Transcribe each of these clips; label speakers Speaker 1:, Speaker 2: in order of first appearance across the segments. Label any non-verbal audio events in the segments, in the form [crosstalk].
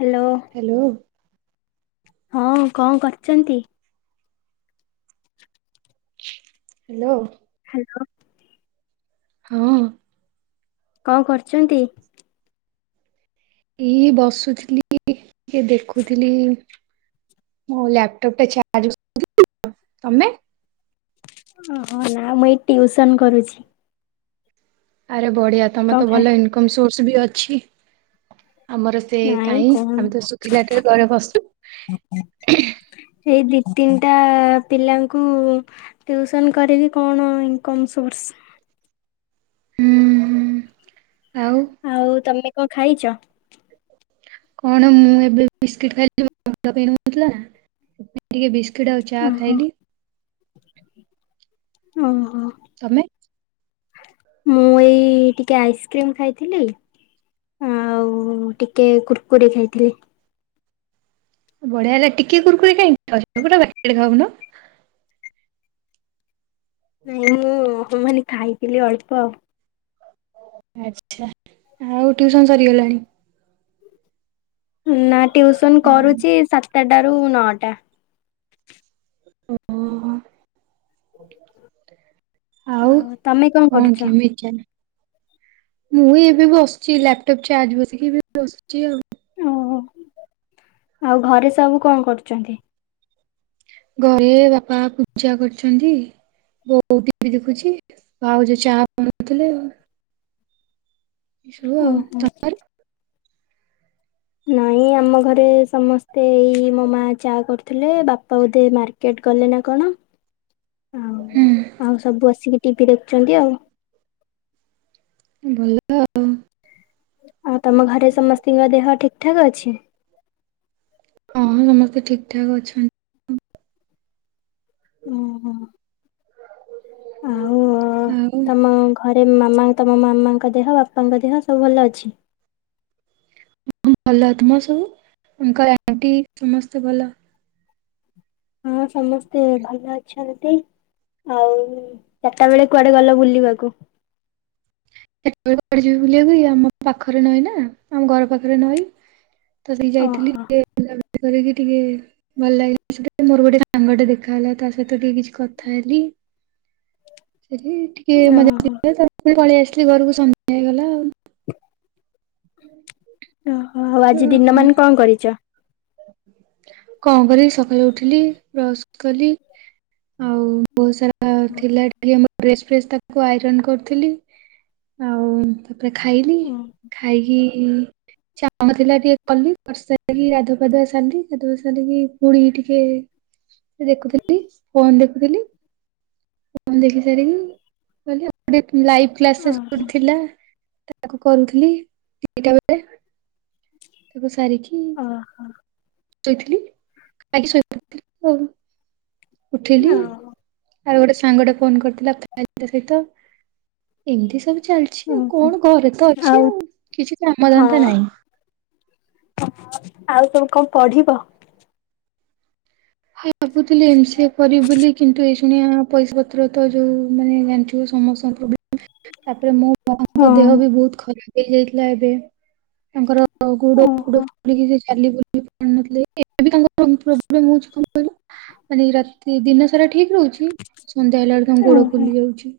Speaker 1: Hello.
Speaker 2: Hello.
Speaker 1: ହଁ କଣ କରିଚନ୍ତି?
Speaker 2: ହାଲୋ।
Speaker 1: ହାଲୋ।
Speaker 2: ହଁ।
Speaker 1: କଣ କରୁଚନ୍ତି?
Speaker 2: କି ବସୁଥିଲି [unintelligible] ଦେଖୁଥିଲି। ମୁଁ ଲାପଟପ୍ ଟା ଚାର୍ଜ [unintelligible] ତମେ?
Speaker 1: ଓହୋ। ନା ମୁଁ ଏଇ ଟ୍ୟଉସନ କରୁଛି।
Speaker 2: ଆରେ ବଢିଆ ତମେ
Speaker 1: କଣ
Speaker 2: ତ
Speaker 1: ଖାଇ
Speaker 2: ଭଲ ଇନକମ ସୋର୍ସ ବି ଅଛି। ଆମର ସେ
Speaker 1: ନାଇଁ
Speaker 2: କାହିଁ
Speaker 1: କଣ
Speaker 2: ଆମେ ତ ଶୁଖିଲା ଟାରେ ଘରେ ବସୁ।
Speaker 1: ଏଇ ଦି ତିନିଟା ପିଲାଙ୍କୁ ଟ୍ୟୁସନ କରିବି କଣ ଇନ୍‌କମ୍ ସୋର୍ସ?
Speaker 2: ହୁଁଁ ହୁଁ। ଆଉ?
Speaker 1: ଆଉ ତମେ କଁ ଖାଇଚ?
Speaker 2: କଣ ମୁଁ ଏବେ ବିସ୍ଟ ଖାଇ [unintelligible] ଟିକେ ବିସ୍କୁିଟ୍ ଆଉ ଚା ଖାଇଲି।
Speaker 1: ଓ ହୋ।
Speaker 2: ତମେ?
Speaker 1: ମୁଁ ଏଇ ଟିକେ ଆଇସ୍କ୍ରିମ ଖାଇଥିଲି ଆଉ ଟିକେ କୁରକୁରି ଖାଇଥିଲି।
Speaker 2: ବଢିଆ ହେଲା। ଟିକେ କୁର କୁରେ କାଇଁ ଖାଉଚ ପୁରା ବାଗରେ ଖାଉନ।
Speaker 1: ମୁଁ ମୁଁ ମାନେ ଖାଇଥିଲି ଅଳ୍ପ।
Speaker 2: ଆଛା ଆଉ ଟିଉସନ ସରିଗଲାଣି?
Speaker 1: ନା ଟିଉସନ
Speaker 2: ନା।
Speaker 1: କରୁଚି ସାତେଟାରୁ ନଅଟା।
Speaker 2: ଓହୋ ଆଉ କଣ କେମିତି ମୁଁ ଏବେ ବସିଚି। ଲାପଟପ୍ ଚାର୍ଜ ବସିଇକି ଏବେ ବସିଚି ଆଉ।
Speaker 1: [unintelligible] ଆଉ ଘରେ ସବୁ କଆଁ କରୁଚନ୍ତି?
Speaker 2: ଘରେ ବାପା ପୂଜା କରୁଚ଼ନ୍ତି। ବୋଉ ଟିଭି ଦେଖୁଚି ଭାଉଜ ଚା ବନଉଥିଲେ ଆଉ। [unintelligible]
Speaker 1: ଓହୋ।
Speaker 2: ଆଉ ତ
Speaker 1: ନାଇଁ ଆମ ଘରେ ସମସ୍ତେ ଏଇ ମୋ ମା ଚା କରୁଥିଲେ। ବାପା ବୋଧେ ମାର କେଟ କଲେ ନା କଣ ଆଉ
Speaker 2: ହୁଁ
Speaker 1: ଆଉ ସବୁ ଆସିକି ଟିଭିି ଦେଖୁଚନ୍ତି ଆଉ।
Speaker 2: ଭଲ ଆଉ।
Speaker 1: ଆଉ ତମ ଘରେ ସମସ୍ତତିଙ୍କ ଦେହ ଠିକ ଠାକ୍ ଅଛି?
Speaker 2: ହଁ ସମସ୍ତେ ଠିକ୍ ଠାକ୍ ଅଛନ୍ତି।
Speaker 1: ଓହୋ ଆଉ
Speaker 2: ଆଉ
Speaker 1: ତମ ଘରେ ମାମା ତମ ମାମାଙ୍କ ଦେହ ବାପାଙ୍କ ଦେହ ସବୁ ଭଲ ଅଛି?
Speaker 2: ଭଲ। ତୁମର ସବୁ ଅଙ୍କଲ ଆଣ୍ଟି ସମସ୍ତେ ଭଲ?
Speaker 1: ହଁ ସମସ୍ତେ ଭଲ ଅଛନ୍ତି। ଆଉ ଚାରିଟା ବେଳେ କୁଆଡେ ଗଲ ବୁଲିବାକୁ?
Speaker 2: [unintelligible] କୁଆଡେ ଯିବି ବୁଲିବାପାଇଁ ଆମ ପାଖରେ ନଇ ନା ଆମ ଘର ପାଖରେ ନଈ। [unintelligible] ଭଲ ଲାଗିଲ
Speaker 1: ଓହୋ
Speaker 2: ସେ ମୋର ଗୋଟେ ସାଙ୍ଗଟେ ଦେଖାହେଲା ତା ସହିତ ଟିକେ କିଛି କଥା ହେଲି। ସେଠି ଟିକେ ମଜା
Speaker 1: ଓହୋ
Speaker 2: [unintelligible] ତା ପଳେଇ ଆସିଲି ଘରକୁ ସନ୍ଧ୍ୟା ଗଲା ଆଉ
Speaker 1: [inaudible] ଓହୋ ଆଜି ଦିନ ମାନ
Speaker 2: ତ
Speaker 1: କଅ କରିଚ଼?
Speaker 2: କଆଁ କରିବି ସକାଳୁ ଉଠିଲି ବ୍ରସ କଲି ଆଉ ବହୁତ ସାରା ଥିଲା ଟିକେ ମୋ ଡ୍ରେସ୍ ଫ୍ରେସ ତାକୁ ଆଇରନ୍ କରୁଥିଲି। ଆଉ ତାପରେ ଖାଇଲି
Speaker 1: ହଁ।
Speaker 2: ଖାଇକି ଯାହା କାମ ଥିଲା ଟିକେ କଲି କରି ସାରିକି ଗାଧୁ ଗାଧୁଆ ସାରିଲି ଗାଧୁଆ ସାରିକି ପୁଣି ଟିକେ ଏ ଦେଖୁଥିଲି ଫୋନ ଦେଖୁଥିଲି ହୁଁ ଦେଖି ସାରିକି ଗଲି ଆଉ ଗୋଟେ ଲାଇ ଥିଲା ସେ
Speaker 1: ଓହୋ।
Speaker 2: ସ୍କୃ ଥିଲା ତାକୁ କରୁଥିଲି ଦିଟା ବେଳେ।
Speaker 1: [inaudible]
Speaker 2: ତାକୁ ସାରିକି
Speaker 1: ଓହୋ।
Speaker 2: ଦେଇଥିଲି। ଖାଇକି ଶୋଇପଡ଼ିଥିଲି ଆଉ ଉଠିଲି
Speaker 1: ଓ
Speaker 2: ତାର ଗୋଟେ ସାଙ୍ଗଟେ ଫୋନ କରିଥିଲା କଥା ହେଲି ତା ସହିତ ଏମିତି ସବୁ ଚାଲି ଅଛି ଆଉ
Speaker 1: ଓହୋ
Speaker 2: କଣ ଘରେ ତ ଅଛି ଆଉ କିଛି କାମଧନ୍ଦା ନାହିଁ।
Speaker 1: ଓହୋ ଆଉ ସବୁ କଣ ପଢିବ?
Speaker 2: ଭାବୁଥିଲେ ଏମ୍ ସି ଏ କରିବି ବୋଲି। କିନ୍ତୁ ଏ ଶୁଣିଆ ପଇସା ପତ୍ର ତ ଯୋଉ ମାନେ ଜାଣିଥିବ ସମସ୍ତଙ୍କ ବ୍ଲା ତାପରେ ମୋ
Speaker 1: ହଁ
Speaker 2: ମାଙ୍କ ଦେହ ବି ବହୁତ ଖରାପ ହେଇଯାଇଥିଲା ଏବେ। ତାଙ୍କର ଗୋଡ ଫୋଡ
Speaker 1: ଓହୋ
Speaker 2: ଚାଲିବୁଲି ପାରୁ ନଥିଲେ। ଏବେ ବି ତାଙ୍କର ପ୍ରୋବ୍ଲେମ୍ ହେଉଛି ମାନେ ରାତି ଦିନ ସାରା ଠିକ ରହୁଛି। ସନ୍ଧ୍ୟା ହେଲା ବେଳକୁ ତାଙ୍କ ଗୋଡ
Speaker 1: ଓହୋ
Speaker 2: ଫୁଲି ଯାଉଛି।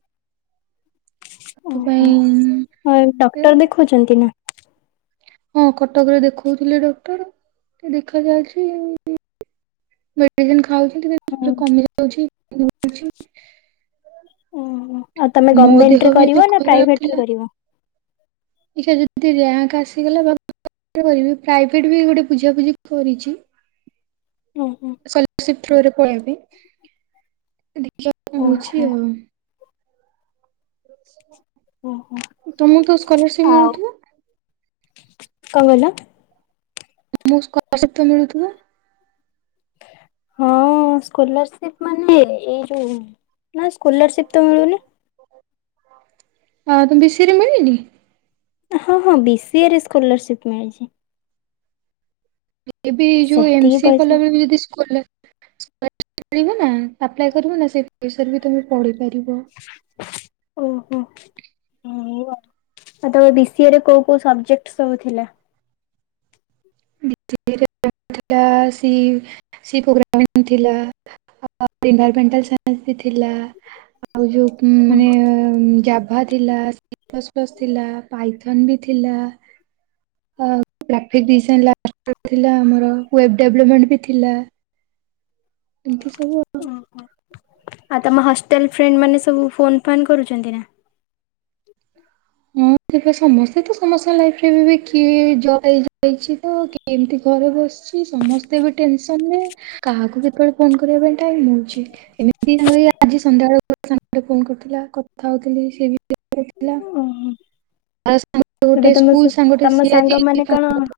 Speaker 1: ଓହୋ
Speaker 2: ସେଥିପାଇଁ
Speaker 1: ଆଉ ଡକ୍ଟର ଦେଖଉଛନ୍ତି ନା।
Speaker 2: ହଁ, କଟକରେ ଦେଖଉଥିଲେ ଡକ୍ଟର ତ ଦେଖା ଯାଉଛି। ମେଡିସିନ ଖାଉଛି,
Speaker 1: ହୁଁ
Speaker 2: କେତେବେଳେ କମିଯାଉଛି, ପୁଣି ହୋଉଛି।
Speaker 1: ଓହୋ ଆଉ ତମେ
Speaker 2: ମୋ ଦେହ
Speaker 1: ଗଭର୍ଣମେଣ୍ଟରେ
Speaker 2: ବି ଏବେ
Speaker 1: କରିବ ନା
Speaker 2: ଖରାପ
Speaker 1: ପ୍ରାଇଭେଟରେ
Speaker 2: ଥିଲା।
Speaker 1: କରିବ?
Speaker 2: ଏଟା ଯଦି ରିୟାଙ୍କ ଆସିଗଲା [inaudible] ବା ପ୍ରାଇଭେଟ ବି ଗୋଟେ ବୁଝାବୁଝି କରିଛି।
Speaker 1: ହୁଁ ହଁ।
Speaker 2: ସର୍ଭିସ ଥ୍ରୋ ରେ ପଳେଇବି ଦେଖିବା କଣ ହଉଛି
Speaker 1: ଓହୋ
Speaker 2: ଆଉ। ନିଶ୍ଚୟ।
Speaker 1: ଓହୋ ଆଉ,
Speaker 2: ମିଳୁଥିବ
Speaker 1: କଣ କହିଲ?
Speaker 2: ତୁମକୁ ସ୍କୋଲାର୍ସିପ ତ ମିଳୁଥିବ?
Speaker 1: ହଁ, ସ୍କୋଲାରସିପ ମାନେ ଏଇ ଯୋଉ ନାଁ ସ୍କୋଲାରସିପ୍ ତ ମିଳୁନି।
Speaker 2: ହଁ ତ ବିସିରେ ମିଳିନି?
Speaker 1: ହଁ, ହଁ ବି ସିଏ ରେ ସ୍କୋଲାରସିପ ମିଳିଛି।
Speaker 2: ଏବେ ବି ଯୋଉ ଏମ
Speaker 1: ସେତିକି
Speaker 2: ସି ଏ
Speaker 1: ପଇସା
Speaker 2: କଲାବେଳେ ବି ଯଦି ସ୍କୋଲାର ସ୍କୋଲାର୍ଷିପ ମିଳୀବ ନା ଆପ୍ଲାଏ କରିବ ନା ସେ ପଇସାରେ ବି ତମେ ପଢି ପାରିବ।
Speaker 1: ଓହୋ ହ। ଆଉ ତମ ବି ସି ଏ ରେ କୋଉ କୋଉ ସବଜେକ୍ଟ ସବୁ ଥିଲା?
Speaker 2: ଦିଲ୍ଲୀ ରେ [inaudible] ଥିଲା। ସି ସି ପୋଗ୍ରାମ ବି ଥିଲା। [inaudible] ଏନ୍ଭର୍ମେନ୍ତଲ ସାଇନ୍ସ ବି ଥିଲା। ଆଉ ଯୋଉ ଉଁ ମାନେ ଆଭା ଥିଲା, ପାସ୍ ପାସ୍ ବି ଥିଲା ପାଇଥନ୍ ବି ଥିଲା। ଅ ଗ୍ରାଫିକ ଡି ଥିଲା ଆମର ୱେବ୍ ଦେଭଲପମେଣ୍ଟ ଥିଲା। ଏମିତି ସବୁ ଆଉ।
Speaker 1: ଆଉ ତମ ହଷ୍ଟେଲ ଫ୍ରେଣ୍ଡ ମାନେ ସବୁ ଫୋନ ଫାନ କରୁଛନ୍ତି ନା?
Speaker 2: ହଁ, ସେବେ ସମସ୍ତେ ତ ସମସ୍ତଙ୍କ ଲାଇଫରେ ବି କିଏ ଜବ୍ ହେଇ ଯାଇଛି ତ କିଏ ଏମତି ଘରେ ବସିଛି, ସମସ୍ତେ ବି ଟେନସନରେ। କାହାକୁ କେତେବେଳେ ଫୋନ କରିବା ପାଇଁ ଟାଇମ ହଉଛି। ଏମିତି ଆଜି ସନ୍ଧ୍ୟାବେଳେ ସାଙ୍ଗଟେ ଫୋନ କରୁଥିଲା କଥା ହଉଥିଲି ସିଏ ବି ବ୍ୟସ୍ତରେ ଥିଲ।।
Speaker 1: ଓହୋ ଏବେ ତମ
Speaker 2: ସ୍କୁଲ
Speaker 1: ସ୍
Speaker 2: ସାଙ୍ଗଟେ
Speaker 1: ତମ
Speaker 2: ସିଏ ଆଜି
Speaker 1: ସାଙ୍ଗ ମାନ
Speaker 2: ଫୋନ
Speaker 1: କଣ
Speaker 2: କରିଥିଲା।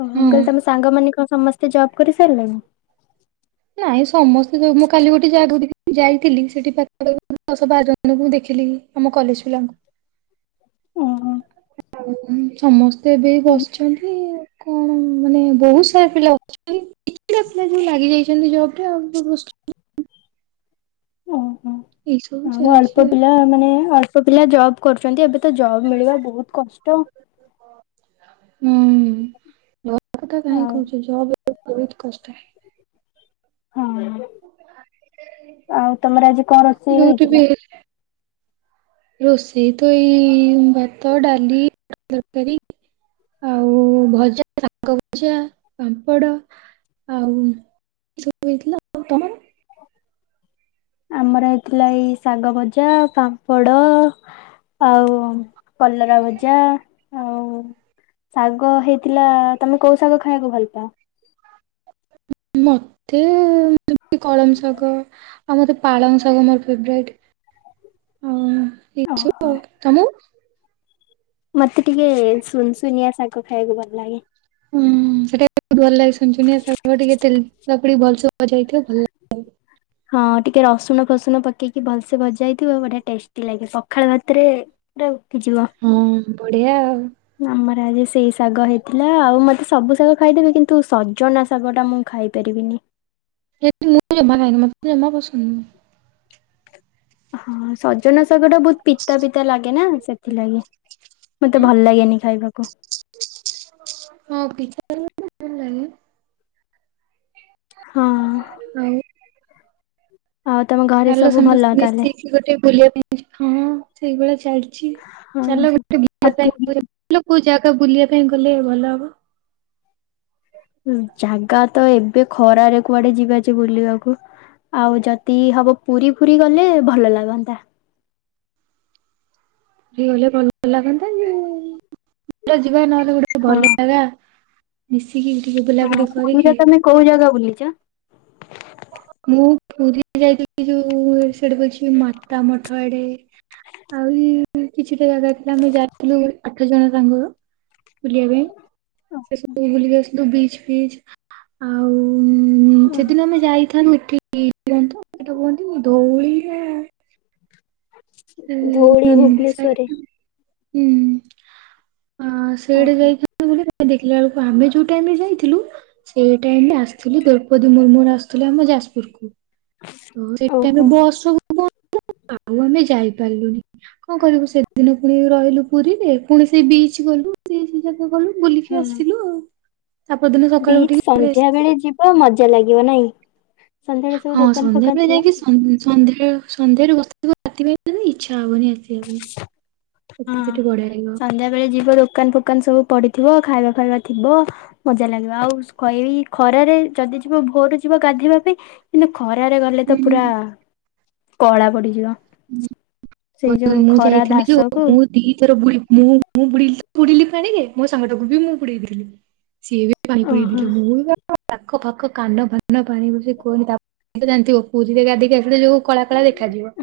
Speaker 1: ଓ ମୁ
Speaker 2: ହଁ
Speaker 1: କହିଲି ତମ ସାଙ୍ଗ ମାନେ କଣ ସମସ୍ତେ ଜବ୍ କରି ସାରିଲେଣି?
Speaker 2: ନାଇଁ ସମସ୍ତେ ଯୋଉ ମୁଁ କାଲି ଗୋଟେ ଜାଗା କୁ ଯାଇଥିଲି, ସେଠି ପାଖ ଦଶ, ବାରଜଣଙ୍କୁ ଦେଖିଲି, ଆମ କଲେଜ ପିଲାଙ୍କୁ।
Speaker 1: [inaudible] ଓହୋ
Speaker 2: ଆଉ ସମସ୍ତେ ଏବେ ବସିଛନ୍ତି। କଣ, ମାନେ ବହୁତ ସାରା ପିଲା ଅଛନ୍ତି, କିଛିଟା ପିଲା ଯୋଉ ଲାଗି ଯାଇଛନ୍ତି ଜବ ରେ ଆଉ।
Speaker 1: ଓହୋ
Speaker 2: ଏଇ ସବୁ
Speaker 1: ଆଉ
Speaker 2: ଚାଲିଛି
Speaker 1: ଅଳ୍ପ ଦିନି। ପ ମାନେ ଅଳ୍ପ ପିଲା ଜବ୍ କରୁଛନ୍ତି। ଏବେ ତ ଜବ୍ ମିଳିବା ବହୁତ କଷ୍ଟ।
Speaker 2: ହୁଁ ଜବ଼ କଥା କାହିଁ
Speaker 1: ଆଉ
Speaker 2: କହୁଛ ଜବ୍ ବହୁତ କଷ୍ଟ
Speaker 1: ହଁ, ଆଉ ତମର ଆଜି କଣ ରୋଷେଇ
Speaker 2: ଯୋଉଠି ବି
Speaker 1: ହେଇଥିଲା?
Speaker 2: ରୋଷେଇ ତ ଏଇ ଭାତ, ଡାଲି, ତରକାରୀ। ଆଉ ଭଜା, ଶାଗଭଜା, ପାମ୍ପଡ଼। ଆଉ ସବୁ ହେଇଥିଲା। ଆଉ ତମର।
Speaker 1: ଆମର ହେଇଥିଲା ଏଇ ଶାଗଭଜା, ପାମ୍ପଡ। ଆଉ କଲରା ଭଜା ଆଉ। ଶାଗ ହେଇଥିଲା, ତମେ କୋଉ ଶାଗ ଖାଇବାକୁ ଭଲ ପାଅ?
Speaker 2: ମତେ ଯେମିତି କଳମ ଶାଗ ଆଉ ମତେ ପାଳଙ୍ଗ ଶାଗ ମୋର ଫେବରାଇଟ ଆଉ
Speaker 1: ଓହୋ
Speaker 2: ଏସବୁ ଆଉ ତମକୁ
Speaker 1: ମତେ ଟିକେ ସୁନସୁନିଆ ଶାଗ ଖାଇବାକୁ ଭଲଲାଗେ
Speaker 2: ହୁଁ ସେଟା ବହୁତ ଭଲଲାଗେ ସୁନ ସୁନିଆଶାଗ ଟିକେ ତେଲ ପଡିକି ଭଲସେ ଭଜା ହୋଇଥିବ ଭଲଲାଗ
Speaker 1: ହଁ ଟିକେ ରସୁଣ ଫସୁଣ ପକେଇକି ଭଲସେ ଭଜା ହୋଇଥିବ ବଢିଆ ଟେଷ୍ଟି ଲାଗିବ ପଖାଳ ଭାତରେ ପୁରା ଉଠିଯିବ।
Speaker 2: ହଁ ବଢିଆ ଆଉ
Speaker 1: ଆମର ଆଜି ସେଇ ଶାଗ ହେଇଥିଲା ଆଉ ମତେ ସବୁ ଶାଗ ଖାଇଦେବି କିନ୍ତୁ ସଜନା ଶାଗଟା ମୁଁ ଖାଇ ପାରିବିନି
Speaker 2: ହେତେ ମୁଁ ଜମା ଖାଏନି ମତେ ଜମା ପସନ୍ଦନୁହେଁ
Speaker 1: ହଁ ସଜନ ଶାଗଟା ବହୁତ ପିତା ପିତା ଲାଗେନା ସେଥିଲାଗି ମତେ
Speaker 2: ନୁହଁ।
Speaker 1: ଭଲ ଲାଗେନି ଖାଇବାକୁ
Speaker 2: ହଁ ବିଚାରୁ ଏ ଲେଇ
Speaker 1: ହଁ।
Speaker 2: ଆଉ
Speaker 1: ହଉ ତମ ଘ
Speaker 2: ଚାଲ ସମସ୍ତେ ମିଶିକି ଗୋଟେ ବୁଲିବା ପାଇଁ ଯିବା ହଁ ସେଇଭଳିଆ ଚାଲିଚି
Speaker 1: ହଁ
Speaker 2: ଚାଲ ଗୋଟେ
Speaker 1: ଆଉ ପୁରୀ
Speaker 2: ବୁଲିବାପାଇଁ ଇଲୋ କୋଉ ଜାଗା ବୁଲିବା ପାଇଁ ଗଲେ ଭଲହବ
Speaker 1: ଜାଗାତ ଏବେ ଖରାରେ କୁଆଡେ ଯିବାଯେ ବୁଲିବାକୁ ଆଉ ଯଦି ହବ ପୁରୀ ଫୁରୀ ଗଲେ ଭଲ ଲାଗନ୍ତା।
Speaker 2: ପୁରୀଗଲେ ଭଲ ଲାଗନ୍ତା ଯେ ଯିବା ନହେଲେ ଗୋଟେ
Speaker 1: ହଁ।
Speaker 2: ଭଲ ଲାଗା ମିଶିକି ଟିକେ ବୁଲାବୁଲି
Speaker 1: ପୁରୀରେ
Speaker 2: କରିକି
Speaker 1: ତମେ କୋଉ ଜାଗା ବୁଲିଚ
Speaker 2: ମୁଁ ପୁରୀ ଯାଇଥିଲି ଯୋଉ ସେଠି କହୁଛି ମାତାମଠ ଆଡେ। ଆହୁରି କିଛିଟା ଜାଗାଥିଲା ଆମେ ଯାଇଥିଲୁ ଆଠ ଜଣ ସାଙ୍ଗର ବୁଲିବା ପାଇଁ। ସେ ସବୁ ବୁଲିକି ଆସଲୁ ବିଚ ଫିଚ ଆଉ ସେଦିନ ଆମେ ମିଠି ଦିଅନ୍ତୁ ସେଟା କୁହନ୍ତି ଧଉଳି ନା ଉଁ
Speaker 1: ଧଉଳି
Speaker 2: ନନ୍‌
Speaker 1: ଭୁବନେଶ୍ଵରରେ
Speaker 2: ଛେଡ୍। ହୁଁ ହଁ ସେଆଡ଼େ
Speaker 1: ଓହୋ
Speaker 2: ଯାଇଥାନ୍ତୁ ବୁଲି ଦେଖିଲା ବେଳକୁ ଆମେ ଯୋଉ ଟାଇମିରେ ଯାଇଥିଲୁ ସେଇ ଟାଇମିରେ ଆସିଥିଲି ଦ୍ରୌପତି ମୁର୍ମୁ ଆସିୁଥିଲେ ଆମ ଯାଜପୁରୁକୁ। ହଁ ସେଇ ଟାଇମରେ
Speaker 1: ଓହୋ
Speaker 2: ବସ ସବୁବନ୍ଦ ଆଉ ଆମେ ଯାଇନୁ। ଗଲୁଣି କଣ କରିବୁ ସେଦିନ ପୁଣି ରହିଲୁ ପୁରୀରେ ପୁଣି ସେଇ ବିଚ ଗଲୁ। ବିଚ୍ ଯାକ ଗଲୁ ବୁଲିକି
Speaker 1: ହଁ।
Speaker 2: ଆସିଲୁ ଆଉ ତାପରଦିନ ସଖାଳୁ ଉଠିକି ପଳେଇ ଆସି
Speaker 1: ବହୁ ମଜା ଲାଗିବ ନାଇଁ ସନ୍ଧ୍ୟାବେଳେ ସବୁ
Speaker 2: ହଁ
Speaker 1: ଦୋକାନ ଫୋକାନ
Speaker 2: ସନ୍ଧ୍ୟାବେଳେ
Speaker 1: ଥିବ
Speaker 2: ଯାଇଁକି
Speaker 1: ନା।
Speaker 2: ସ ସନ୍ଧ୍ୟାବେଳୁ ସନ୍ଧ୍ୟାରୁ ବସିଥିବ ରାତି ପାଇଁ ଇଚ୍ଛା ହବନି ଆସି
Speaker 1: ହଁ
Speaker 2: ଲାଗିବ।
Speaker 1: ସନ୍ଧ୍ୟାବେଳେ ଯିବ ଦୋକାନ ଫୋ ଦୋକାନ ସବୁ ପଡିଥିବ ଖାଇବା ଫାଇବା ଥିବ। ମଜା ଲାଗିବ ଆଉ ଏଇ ଖରାରେ ଯଦି ଯିବ ଭୋରରୁ ଯିବ ଗାଧେଇବା ପାଇଁ। କିନ୍ତୁ ଖରାରେ
Speaker 2: ହୁଁ।
Speaker 1: ଗଲେତ ପୁରା କଳା ପଡିଯିବ।
Speaker 2: [unintelligible]
Speaker 1: ସେଇ ଯୋଉ
Speaker 2: ମୁଁ
Speaker 1: ଖରା
Speaker 2: ଯାଇଥିଲି ଯୋଉ
Speaker 1: ଧାସକୁ
Speaker 2: ମୁଁ ଦିଥର ବୁଡି ମୁଁ ବୁଡିଲିତ ବୁଡିଲି ପାଣିରେ ମୋ ସାଙ୍ଗଟାକୁବି ମୁଁ ବୁଡେଇ ଦେଇଥିଲି ସିଏ ବି ପାଣି ପୁରେଇ
Speaker 1: ଓହୋ।
Speaker 2: ଦେଇଥିଲି ମୁଁ ବି କାଖ ଫାକ କାନ ଫାନ ପାଣିରେ ସେ କୁହନି ତା ଜାଣିଥିବ ପୁରୀରେ ଗାଧିଇକି ଆସିଲେ ଯୋଉ କଳା କଳା ଦେଖାଯିବ।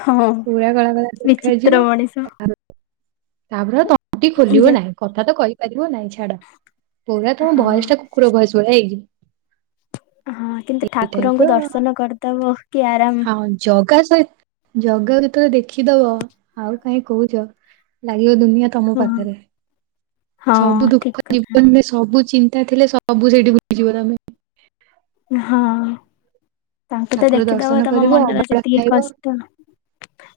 Speaker 1: ହଁ
Speaker 2: ପୁରା କଳା କଳା ଦେଖାଯିବ।
Speaker 1: ବିଚିତ୍ର ମଣିଷ।
Speaker 2: ତାପରେ ଆଉ ତଣ୍ଟି ଖୋଲିବ
Speaker 1: ଯେ
Speaker 2: ନାହିଁ କଥାତ କହିପାରିବ ନାହିଁ ଛାଡ ପୁରା ତମ
Speaker 1: ହଁ
Speaker 2: ଭୟେସ ଟାକୁ କୁକୁର ଭୟେସ୍ ଭଳିଆ ହେଇଯିବ
Speaker 1: ହଁ କିନ୍ତୁ
Speaker 2: ଏଇ ଟାଇପ୍
Speaker 1: ଠାକୁରଙ୍କୁ
Speaker 2: ର
Speaker 1: ଦର୍ଶନ କରିଦବ କି ଆରାମ।
Speaker 2: ହଁ ଜଗା ସହିତ ଜଗାକୁ ଯେତେବେଳେ ଦେଖିଦବ ଆଉ କାହିଁ କହୁଚ। ଲାଗିବ ଦୁନିଆ ତମ
Speaker 1: ହଁ
Speaker 2: ପାଖରେ
Speaker 1: ହଁ
Speaker 2: ସବୁ
Speaker 1: ଠିକ
Speaker 2: ଦୁଃଖ
Speaker 1: କଥା
Speaker 2: ଜୀବନରେ ସବୁଚି ତା ଥିଲେ ସବୁ ସେଇଠି ଭୁଲିଯିବ ତମେ।
Speaker 1: ହଁ ତାଙ୍କୁ ତ
Speaker 2: ଠାକୁର
Speaker 1: ଦେଖିଦବ
Speaker 2: ଦର୍ଶନ
Speaker 1: ତମ
Speaker 2: କରିବ
Speaker 1: ମନର
Speaker 2: ଅବଢା
Speaker 1: ଯେତିକି
Speaker 2: ଖାଇବ
Speaker 1: କଷ୍ଟ।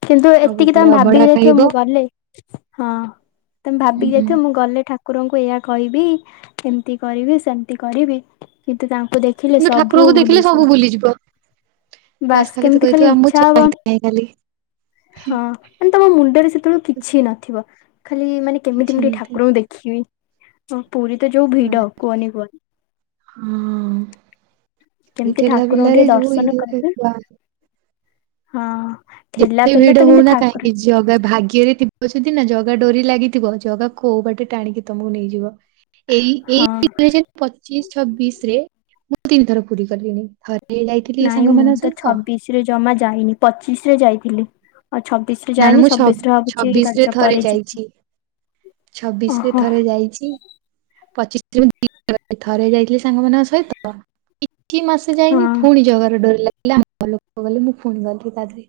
Speaker 1: କିନ୍ତୁ ଏତିକି
Speaker 2: ସବୁବେଳେ
Speaker 1: ତମେ
Speaker 2: ଅବଢା
Speaker 1: ଭାବିକି ଯାଇଥିବ
Speaker 2: ଖାଇବ
Speaker 1: ମୁଁ ଗଲେ ହଁ। ତମେ ଭାବିକି
Speaker 2: ଉଁ
Speaker 1: ଯାଇଥିବ ମୁଁ ଗଲେ ଠା କୁରଙ୍କୁ ଏହା କହିବି ଏମିତି କରିବି ସେମିତି କରିବି କିନ୍ତୁ ତାଙ୍କୁ ଦେ ଖିଲେ ସବୁ ଭୁଲି ଯିବ।
Speaker 2: ଭୁଲି ଯିବ।
Speaker 1: ବାସ୍ କେମିତି ଖାଲି ଇଚ୍ଛା ହବ
Speaker 2: ଚାହିଁଥାଏ ଖାଲି
Speaker 1: ହଁ। ମାନେ ତମ ମୁଣ୍ଡରେ ସେତେବେଳୁ କିଛି ନଥିବ ଖାଲି ମାନେ
Speaker 2: କିଛି
Speaker 1: କେମିତି ମୁଁ ଟିକେ
Speaker 2: ନଥାଏ।
Speaker 1: ଠାକୁରଙ୍କୁ ଦେଖିବି। ହଁ ପୁରୀ ତ ଯୋଉ ଭିଡ କୁହନି କୁହନି।
Speaker 2: ହଁ ଏଇ
Speaker 1: କେମିତି
Speaker 2: ଠେଲା
Speaker 1: ଠାକୁରଙ୍କୁ ଟିକେ
Speaker 2: ପେଲାରେ ଯଉ
Speaker 1: ଦର୍ଶନ କଲେ
Speaker 2: [unintelligible]
Speaker 1: ହଁ। ଠେଲା
Speaker 2: ଯେତେ
Speaker 1: ପେଲା
Speaker 2: ଭିଡ
Speaker 1: ତ କିନ୍ତୁ
Speaker 2: ହଉନା
Speaker 1: ଠାକୁର
Speaker 2: କାହିଁକି। ଜଗା ଭାଗ୍ୟରେ ଥିବ ଯଦି ନା ଜଗା ଡୋରି ଲାଗିଥିବ ଜଗା କୋଉ ବାଟେ ଟାଣିକି ତମକୁ ନେଇଯିବ। ଏଇ ଏଇ
Speaker 1: ହଁ
Speaker 2: ଦୁଇ ହଜାର ପଚିଶ ଛବିଶରେ ମୁଁ ତିନିଥର ପୁରୀ ଗଲିଣି ଥ ଯାଇଥିଲି ସାଙ୍ଗମାନଙ୍କ ସହିତ।
Speaker 1: ଛିରେ ରେ ଜମା ଯାଇନି ପଚିଶରେ ଯାଇଥିଲି। ଆଉ ଛବିଶରେ
Speaker 2: ନା ନା
Speaker 1: ଯାଇନି
Speaker 2: ମୁଁ ଛ
Speaker 1: ଛବିଶରେ ଭାବୁଛି
Speaker 2: ଛବିଶ
Speaker 1: ରଜ ପରେ ଯି
Speaker 2: ଛବିଶରେ ଥରେ ଯାଇଚି। ପଚିଶ ମୁଁ [inaudible] ଥରେ ଯାଇଥିଲି ସାଙ୍ଗମାନଙ୍କ ସହିତ। କିଛି ମାସେ
Speaker 1: ହଁ
Speaker 2: ଯାଇନି ଫୁଣି ଜଗାର ଡୋରି ଲା ଆମ ଲୋକ ଗଲେ ମୁଁ ଫୁଣି ଗଲି ତା ଦେ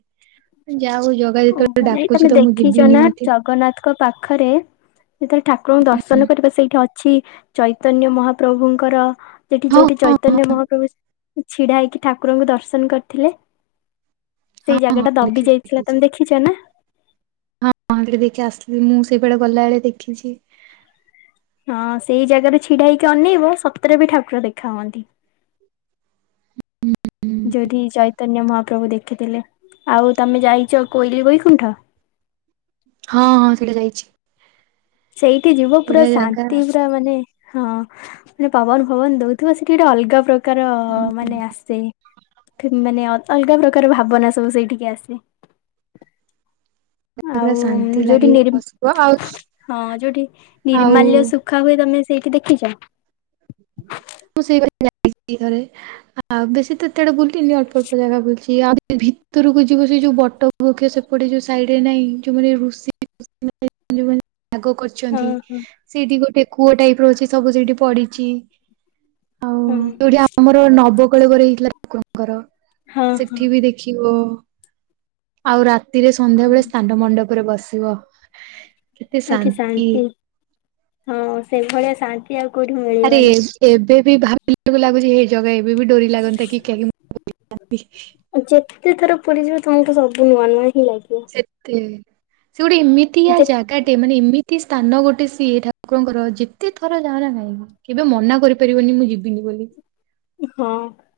Speaker 2: ଯାହା ହଉ ଜଗା ଯେତେବେଳେ
Speaker 1: ମାନେ ଏଇ
Speaker 2: ଡାକୁଛି
Speaker 1: ତମେ
Speaker 2: ତ ମୁଁ ଯିବି
Speaker 1: ଦେଖିଛ ନା ଜ
Speaker 2: ନିହାତି
Speaker 1: ଜଗନ୍ନାଥଙ୍କ ପାଖରେ ଯେତେବେଳେ ଠାକୁରଙ୍କୁ
Speaker 2: ହୁଁ।
Speaker 1: ଦର୍ଶନ କରିବ ସେଇଠି ଅଛି ଚୈ ଚୈତନ୍ୟ ମହାପ୍ରଭୁଙ୍କର ସେଠି
Speaker 2: ହଁ
Speaker 1: ଯୋଉଠି
Speaker 2: ହଁ ହଁ
Speaker 1: ଚୈତନ୍ୟ ମହାପ୍ରଭୁ ଛିଡା ହେଇକି ଠାକୁରଙ୍କୁ ଦର୍ଶନ କରିଥିଲେ। ସେଇ
Speaker 2: ହଁ
Speaker 1: ଜାଗା। ଟା
Speaker 2: ହଁ
Speaker 1: ଦବି
Speaker 2: ଦେଖି,
Speaker 1: ଯାଇଥିଲା ତମେ
Speaker 2: ଦେଖିଚି।
Speaker 1: ଦେଖିଛ ନା?
Speaker 2: ହଁ, ଟିକେ ଦେଇକି ଆସିଲି ମୁଁ, ସେଇପଟେ ଗଲାବେଳେ ଦେଖିଛି।
Speaker 1: ହଁ, ସେଇ ଜାଗାରେ ଛିଡା ହେଇକି ଅନେଇବ। ସତରେ ବି ଠାକୁର ଦେଖା ହୁଅନ୍ତି।
Speaker 2: ହୁଁ।
Speaker 1: ଯଦି ଚୈତନ୍ୟ ମହାପ୍ରଭୁ ଦେଖ୍ ଖିଥିଲେ। ଆଉ, ତମେ ଯାଇଛ କୋଇଲି ବୈକୁଣ୍ଠ?
Speaker 2: ହଁ, ହଁ, ସେଇଟା ଯାଇଛି।
Speaker 1: ସେଇଠି ଯିବ ପୁରା
Speaker 2: ବଢିଆ ଜାଗା
Speaker 1: ଶାନ୍ତି। ମାନେ ହଁ, ମାନେ ପବନ ଫବନ ଦଉଥିବ, ସେଠି ଗୋଟେ ଅଲଗା ପ୍ରକା ପ୍ରକାର-ଅ ମାନେ ଆସେ। ମାନେ ଅଲଗା ପ୍ରକାର ଭାବନା ସବୁ ସେଇଠିକି ଆସେ।
Speaker 2: ପୁରା
Speaker 1: ଆଉ,
Speaker 2: ଶାନ୍ତି
Speaker 1: ଯୋଉଠି
Speaker 2: ଲାଗିବ
Speaker 1: ନିରିମ୍
Speaker 2: ବସିବ ଆଉ
Speaker 1: ହଁ, ଯୋଉଠି
Speaker 2: ଆଉ
Speaker 1: ନିର୍ମାଲ୍ୟ ସୁଖ୍ ଖା ହୁଏ, ତମେ ସେଇଠି ଦେଖିଛ?
Speaker 2: ମୁଁ [inaudible] ଯାଇଛି ଥରେ। ଆଉ ବେଶୀ ତ ଏତେ ଆଡେ ବୁଲିନି, ଅଳ୍ପ ଅଳ୍ପ ଜାଗା ବୁଲିଛି। ଆଉ ଭିତରକୁ ଯିବୁ ସେ ଯୋଉ ବଟ ବୃକ୍ଷ ସେପଟେ ଯୋଉ ସାଇଡରେ ନାଇଁ, ଯୋଉମାନେ ଋଷି [inaudible] ଯଉମାନେ ପାଗ
Speaker 1: ହଁ
Speaker 2: କରିଚନ୍ତି,
Speaker 1: ହଁ
Speaker 2: ସେଇଠି ଗୋଟେ କୂଅ ଟାଇପ୍ ର ଅଛି ସବୁ ସେଇଠି ପଡିଚି।
Speaker 1: ହୁଁ।
Speaker 2: ଯଉ ନବକଳେବର ହେଇଥିଲା ଠାକୁରଙ୍କର
Speaker 1: ହଁ ହଁ
Speaker 2: ସେଠି ବି ଦେଖିବ। ଆଉ ରାତିରେ
Speaker 1: ହଁ
Speaker 2: ସନ୍ଧ୍ୟାବେଳେ ସ୍ଥାନ ମଣ୍ଡପରେ ବସିବ।
Speaker 1: ଆଉ କି ଶାନ୍ତି, ହଁ ସେଭଳିଆ ଶାନ୍ତି ଆଉ କୋଉଠି ମିଳି
Speaker 2: ଆରେ, ଏବେ ବି ଭାବିଲା ବେଳକୁ ଲାଗୁଛି ହେଇଯା ଜାଗା ଏବେ ବି ଡୋରି ଲାଗନ୍ତା କି [inaudible]
Speaker 1: ଆଉ ଯେତେ ଥର ପୁରୀ ଯିବ, ତୁମକୁ ସବୁ ନୂଆଁ ନୂଆଁ ହିଁ ଲାଗିବ।
Speaker 2: ସେତେ, ସେ ଗୋଟେ ଏମିତିଆ
Speaker 1: ଯେ
Speaker 2: ଜାଗାଟେ, ମାନେ ଏମି କି ସ୍ଥାନ ଗୋଟେ ସିଏ ଠାକୁରଙ୍କର, ଯେତେ ଥର ଯାଅ ନା କାହିଁ କେବେ ମନା କରିପାରିବନି, ମୁଁ ଯିବିନି ବୋଲି?
Speaker 1: ହଁ,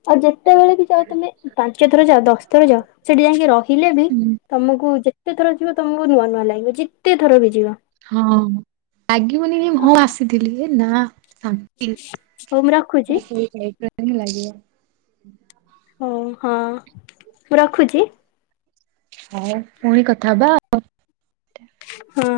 Speaker 1: ଆଉ ଯେତେବେଳେ ବି ଯାଅ ତମେ, ପାଞ୍ଚ ଥର ଯାଅ ଦଶ ଥର ଯାଅ, ସେଠି ଯାଇଁକି ରହ ହିଲେ ବି,
Speaker 2: ହୁଁ
Speaker 1: ତମକୁ ଯେତେ ଥର ଯିବ, ତମକୁ ନୂଆଁ ନୂଆଁ ଲାଗିବ। ଯେତେ ଥର ବି ଯିବ।
Speaker 2: ହଁ, ଲାଗିବନି କି ହଁ
Speaker 1: ଓହୋ
Speaker 2: ଆସିଥିଲି, ଏ ନାଁ ସାନ୍ କି,
Speaker 1: ହଉ ମୁଁ ରଖୁଛି
Speaker 2: ସେଟା ସେଇ ଟାଇପ୍ ର ହିଁ ଲାଗିବ।
Speaker 1: ହଉ ହଁ, ମୁଁ ରଖୁଛି।
Speaker 2: ହଉ, ପୁଣି କଥା ହବା ଆଉ।
Speaker 1: ହଁ।